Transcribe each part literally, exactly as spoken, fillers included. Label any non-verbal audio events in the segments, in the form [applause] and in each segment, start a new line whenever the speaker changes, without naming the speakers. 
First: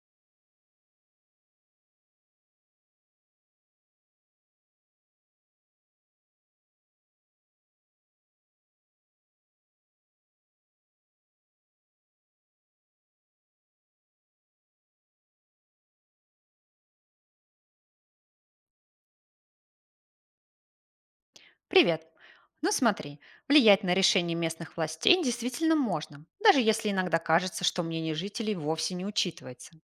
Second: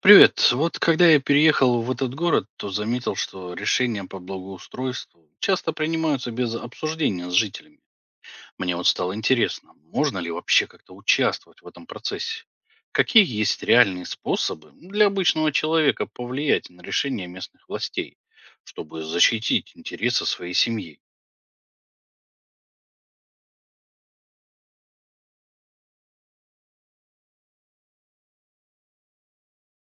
Привет. Вот когда я переехал в этот город, то заметил, что решения по благоустройству часто принимаются без обсуждения с жителями. Мне вот стало интересно, можно ли вообще как-то участвовать в этом процессе? Какие есть реальные способы для обычного человека повлиять на решения местных властей, чтобы защитить интересы своей семьи?
Привет. Ну смотри, влиять на решение местных властей действительно можно, даже если иногда кажется, что мнение жителей вовсе не учитывается.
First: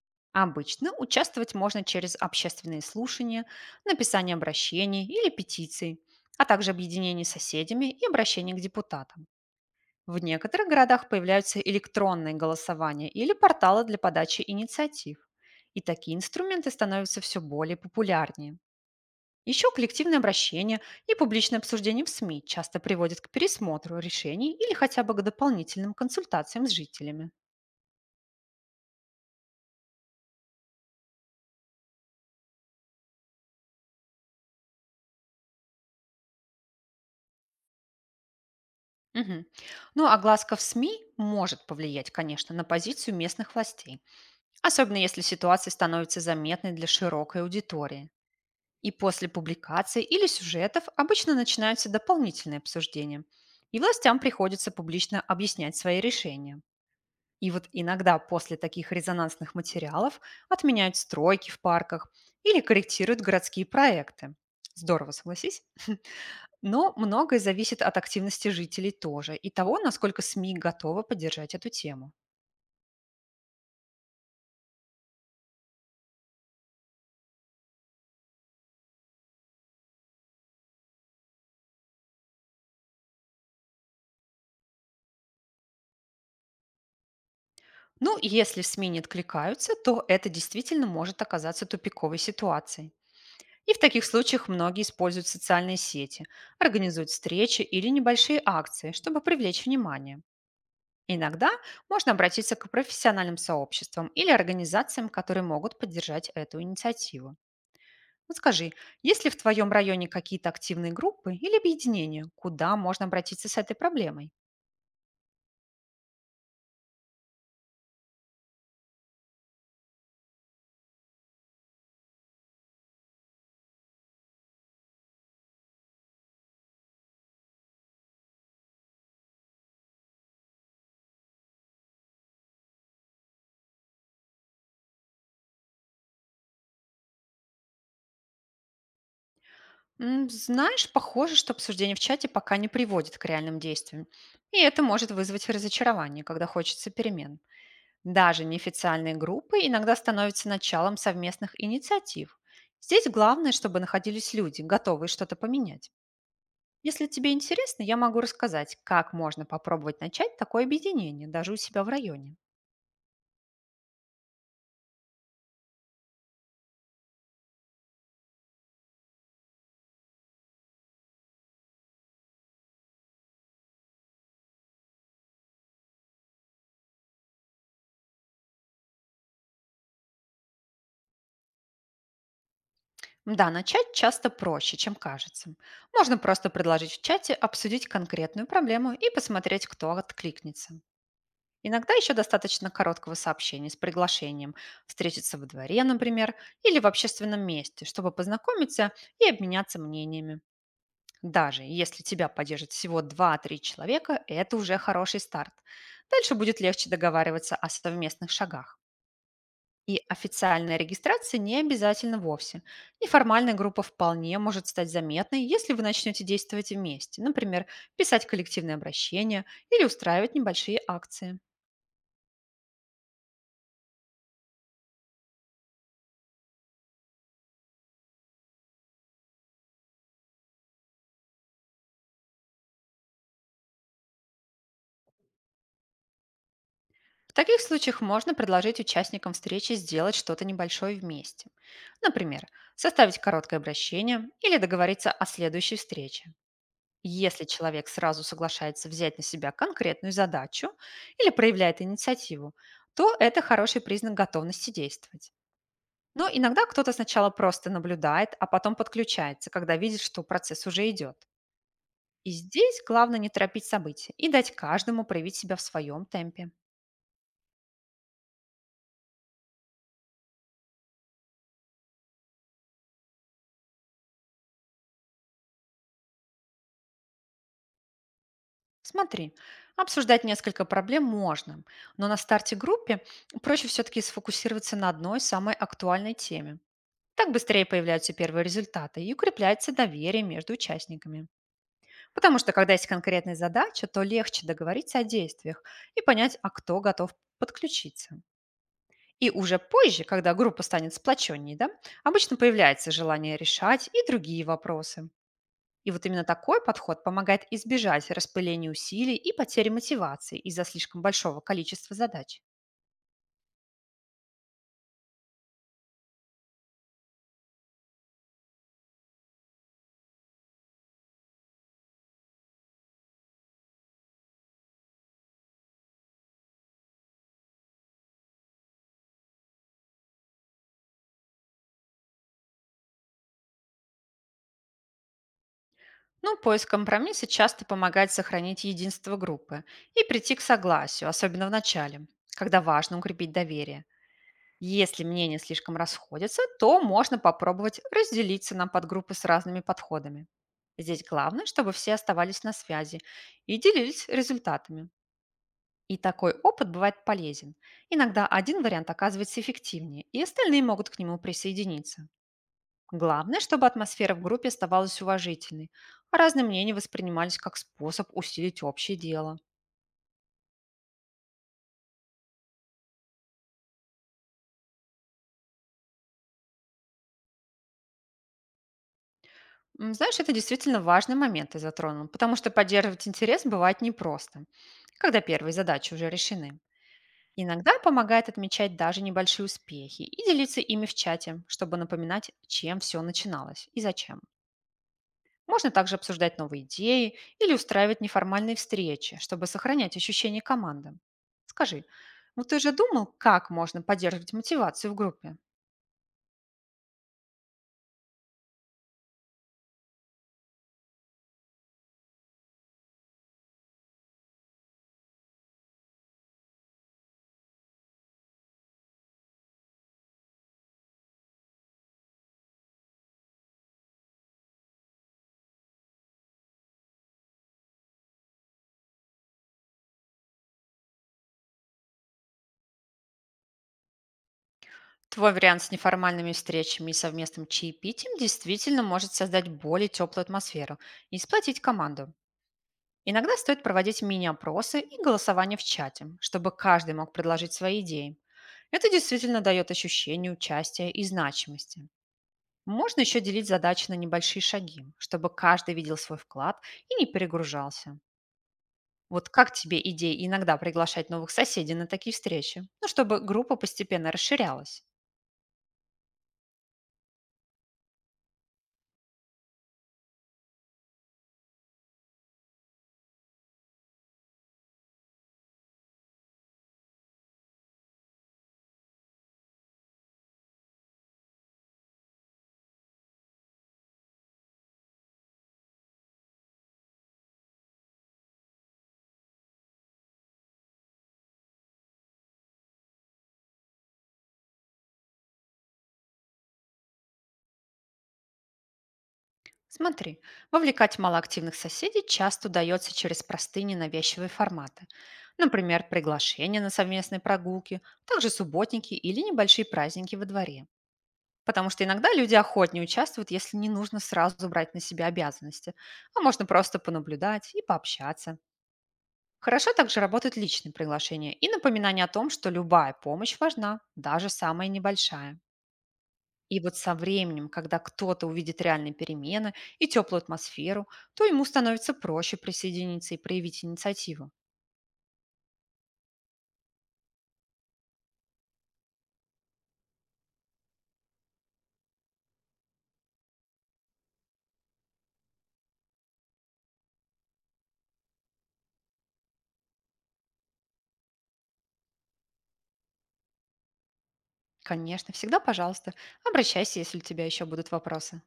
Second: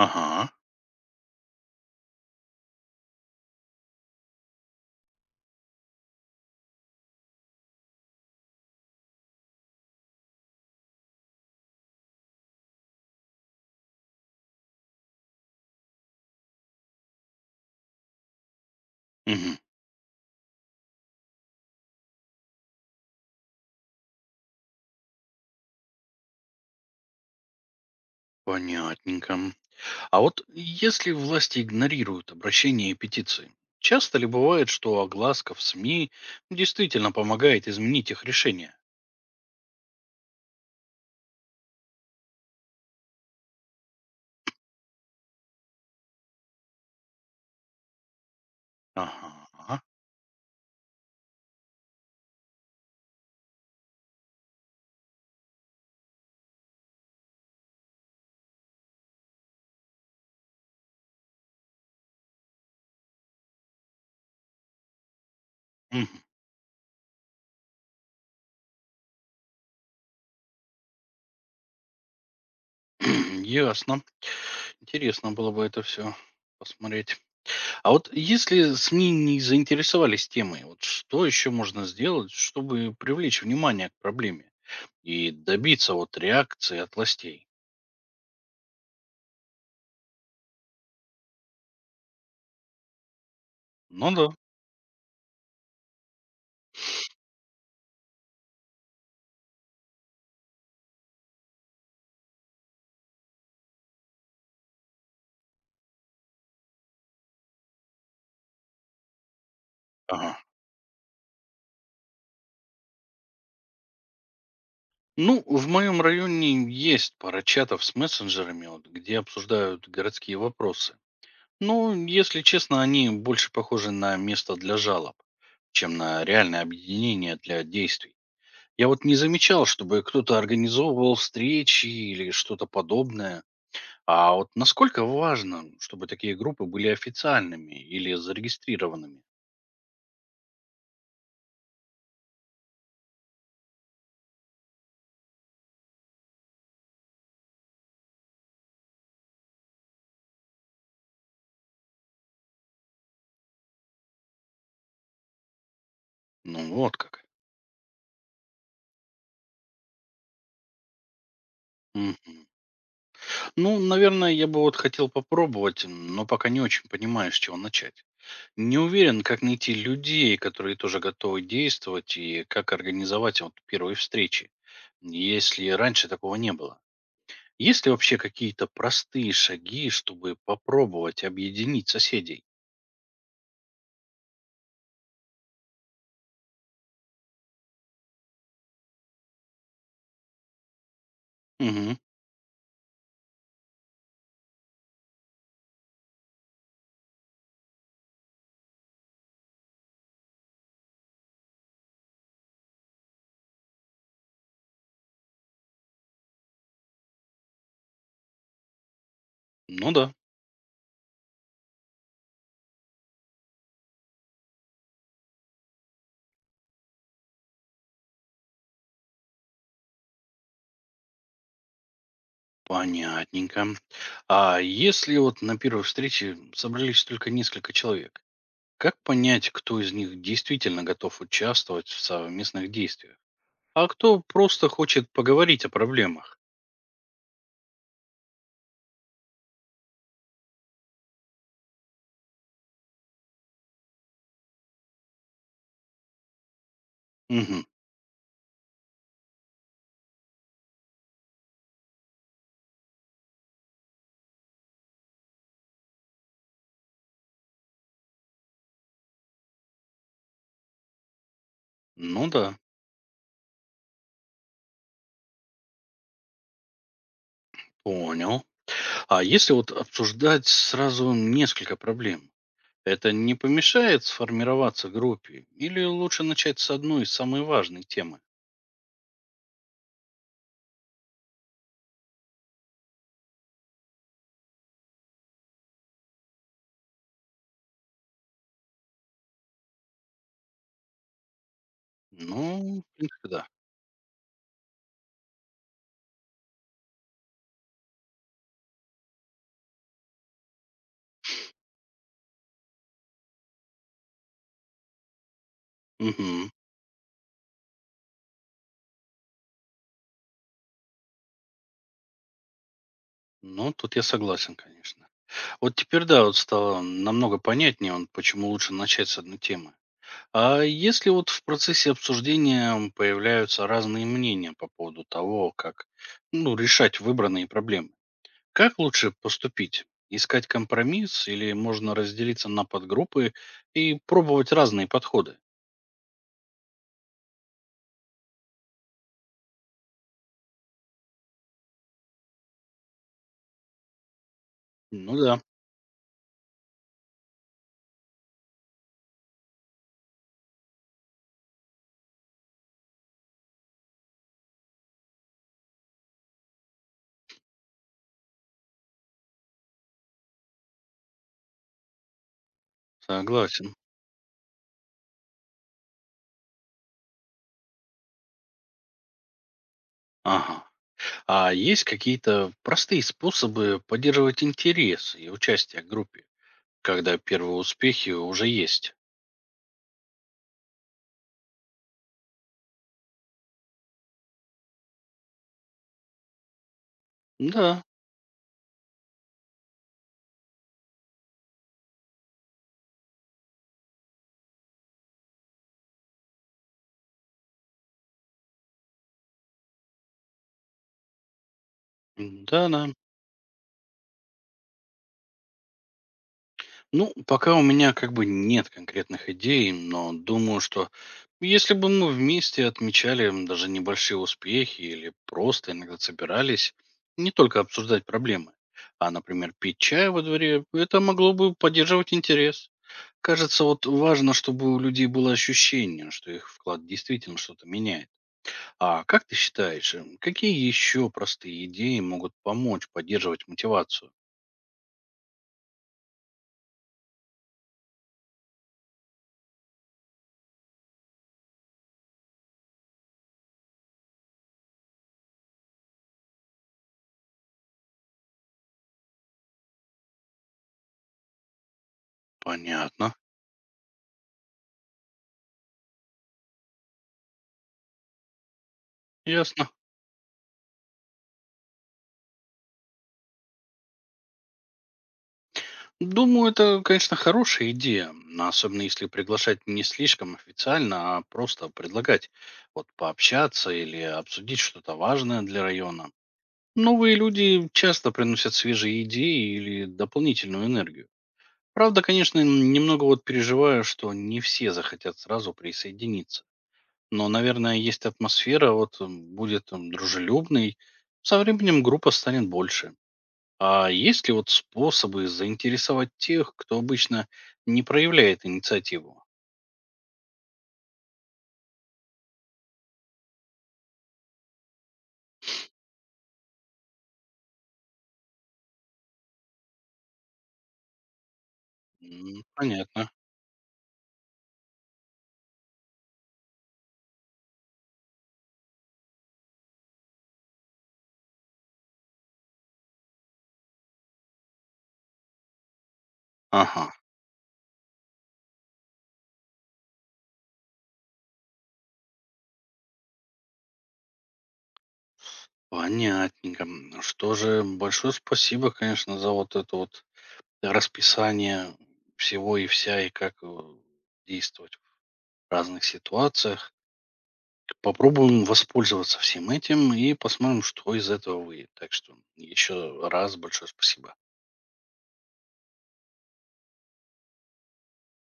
Ага,
Обычно участвовать можно через общественные слушания, написание обращений или петиций, а также объединение с соседями и обращение к депутатам. В некоторых городах появляются электронные голосования или порталы для подачи инициатив. И такие инструменты становятся все более популярнее.
мгм,
Еще коллективное обращение и публичное обсуждение в СМИ часто приводят к пересмотру решений или хотя бы к дополнительным консультациям с жителями.
понятненько. А вот если власти игнорируют обращения и петиции, часто ли бывает, что огласка в СМИ действительно помогает изменить их решение?
Мгм. Ну а глазка в СМИ может повлиять, конечно, на позицию местных властей, особенно если ситуация становится заметной для широкой аудитории. И после
Ага, ага,
публикации или сюжетов обычно начинаются дополнительные обсуждения, и властям приходится публично объяснять свои решения. И вот иногда после таких резонансных материалов отменяют стройки в парках или корректируют городские проекты. Здорово, согласись?
мгм.
Но многое зависит от активности жителей тоже и того, насколько СМИ готовы поддержать эту тему.
[clears throat] Ясно. Интересно было бы это все посмотреть. А вот если СМИ не заинтересовались темой, вот что еще можно сделать, чтобы привлечь внимание к проблеме и добиться вот реакции от властей?
Ну, и если СМИ не откликаются, то это действительно может оказаться тупиковой ситуацией. И в таких
Ну да.
случаях многие используют социальные сети, организуют встречи или небольшие акции, чтобы привлечь внимание. Иногда можно обратиться к профессиональным сообществам или организациям, которые могут поддержать эту инициативу. Вот скажи, есть ли в твоем районе
Ага.
какие-то активные группы или объединения, куда можно обратиться с этой проблемой?
Ну, в моем районе есть пара чатов с мессенджерами, вот, где обсуждают городские вопросы. Но, если честно, они больше похожи на место для жалоб, чем на реальное объединение для действий. Я вот не замечал, чтобы кто-то организовывал встречи или что-то подобное. А вот насколько важно, чтобы такие группы были официальными или зарегистрированными?
М, Знаешь, похоже, что обсуждение в чате пока не приводит к реальным действиям. И это может вызвать разочарование, когда хочется перемен. Даже неофициальные группы иногда становятся началом совместных инициатив. Здесь главное, чтобы находились люди, готовые что-то поменять.
Ну, вот
Если
как.
тебе интересно, я могу рассказать, как можно попробовать начать такое объединение даже у себя в районе.
Мгм. Ну, наверное, я бы вот хотел попробовать, м, но пока не очень понимаю, с чего начать. Не уверен, как найти людей, которые тоже готовы действовать, и как организовать вот первые встречи, если раньше такого не было. Есть ли вообще какие-то простые шаги, чтобы попробовать объединить соседей?
Да, начать часто проще, чем кажется. Можно просто предложить в чате обсудить конкретную проблему и посмотреть, кто откликнется. Иногда
Угу.
еще достаточно короткого сообщения с приглашением встретиться во дворе, например, или в общественном месте, чтобы познакомиться и обменяться мнениями. Даже если тебя поддержит всего два-три человека, это уже хороший старт. Дальше будет легче договариваться о совместных шагах.
Ну
И
да,
официальная регистрация не обязательно вовсе. Неформальная группа вполне может стать заметной, если вы начнете действовать вместе, например, писать коллективные обращения или устраивать небольшие акции.
понятненько. А если вот на первой встрече собрались только несколько человек, как понять, кто из них действительно готов участвовать в совместных действиях, а кто просто хочет поговорить о проблемах?
В таких случаях можно предложить участникам встречи сделать что-то небольшое вместе. Например, составить короткое обращение или договориться о следующей встрече. Если
Угу.
человек сразу соглашается взять на себя конкретную задачу или проявляет инициативу, то это хороший признак готовности действовать. Но иногда кто-то сначала просто наблюдает, а потом подключается, когда видит, что процесс уже идет.
Ну
И
да.
здесь главное не торопить события и дать каждому проявить себя в своем темпе.
Понял. А если вот обсуждать сразу несколько проблем, это не помешает сформироваться группе? Или лучше начать с одной из самой важной темы?
Смотри, обсуждать несколько проблем можно, но на старте группе проще все-таки сфокусироваться на одной самой актуальной теме. Так быстрее появляются первые результаты и укрепляется доверие между участниками. Потому
Ну,
что когда
в
есть
принципе,
конкретная
да.
задача, то легче договориться о действиях и понять, а кто готов подключиться. И уже позже, когда группа станет сплоченнее, да, обычно появляется желание решать и другие вопросы. И вот именно
Мгм.
такой подход помогает избежать распыления усилий и потери мотивации из-за слишком большого количества задач.
Ну, тут я согласен, конечно. Вот теперь, да, вот стало намного понятнее, он, почему лучше начать с одной темы. А если вот в процессе обсуждения появляются разные мнения по поводу того, как ну, решать выбранные проблемы, как лучше поступить? Искать компромисс или можно разделиться на подгруппы и пробовать разные подходы?
Но поиск компромисса часто помогает сохранить единство группы и прийти к согласию, особенно в начале, когда важно укрепить доверие. Если
Ну
мнения
да,
слишком расходятся, то можно попробовать разделиться на подгруппы с разными подходами. Здесь главное, чтобы все оставались на связи и делились результатами. И такой опыт бывает полезен. Иногда один вариант оказывается эффективнее, и остальные могут к нему присоединиться. Главное, чтобы
согласен.
атмосфера в группе оставалась уважительной, а разные мнения воспринимались как способ усилить общее дело.
Ага. А есть какие-то простые способы поддерживать интерес и участие в группе, когда первые успехи уже есть?
М, Знаешь, это действительно важный момент ты затронул, потому что поддерживать интерес бывает непросто, когда первые задачи уже решены.
Да,
Иногда помогает отмечать даже небольшие успехи и делиться ими в чате, чтобы напоминать, чем все начиналось и зачем. Можно также обсуждать новые идеи или устраивать неформальные встречи, чтобы сохранять ощущение команды. Скажи, ну ты
да,
же
да.
думал, как можно поддерживать мотивацию в группе?
Ну, пока у меня как бы нет конкретных идей, но думаю, что если бы мы вместе отмечали м, даже небольшие успехи или просто иногда собирались не только обсуждать проблемы, а, например, пить чай во дворе, это могло бы поддерживать интерес. Кажется, вот важно, чтобы у людей было ощущение, что их вклад действительно что-то меняет. А как ты считаешь, м, какие еще простые идеи могут помочь поддерживать мотивацию?
Твой вариант с неформальными встречами и совместным чаепитием действительно может создать более теплую атмосферу и сплотить команду. Иногда стоит проводить мини-опросы и голосование в чате, чтобы каждый мог предложить свои идеи. Это действительно дает ощущение участия и значимости. Можно
Понятно.
еще делить задачи на небольшие шаги, чтобы каждый видел свой вклад и не перегружался. Вот как
Ясно.
тебе идея иногда приглашать новых соседей на такие встречи? Ну, чтобы группа постепенно расширялась.
Думаю, это, конечно, хорошая идея, но особенно если приглашать не слишком официально, а просто предлагать вот пообщаться или обсудить что-то важное для района. Новые люди часто приносят свежие идеи или дополнительную энергию. Правда, конечно, н- немного вот переживаю, что не все захотят сразу присоединиться. Но, наверное, есть атмосфера, вот м, будет м, дружелюбной, со временем группа станет больше. А есть ли вот способы заинтересовать тех, кто обычно не проявляет инициативу?
Смотри, вовлекать малоактивных соседей часто удается через простые ненавязчивые форматы. Например, приглашения на совместные прогулки, также субботники или небольшие праздники во дворе. Потому что иногда люди
М,
охотнее
Понятно.
участвуют, если не нужно сразу брать на себя обязанности, а можно просто понаблюдать и пообщаться. Хорошо также работают личные приглашения и напоминание о том, что любая помощь важна, даже самая небольшая. И вот
Ага,
со временем, когда кто-то увидит реальные перемены и теплую атмосферу, то ему становится проще присоединиться и проявить инициативу.
понятненько. М, Что же, большое спасибо, конечно, за вот это вот расписание всего и вся, и как э, действовать в разных ситуациях. Попробуем воспользоваться всем этим и посмотрим, что из этого выйдет. Так что еще раз большое спасибо.
Конечно, всегда, пожалуйста, обращайся, если у тебя еще будут вопросы.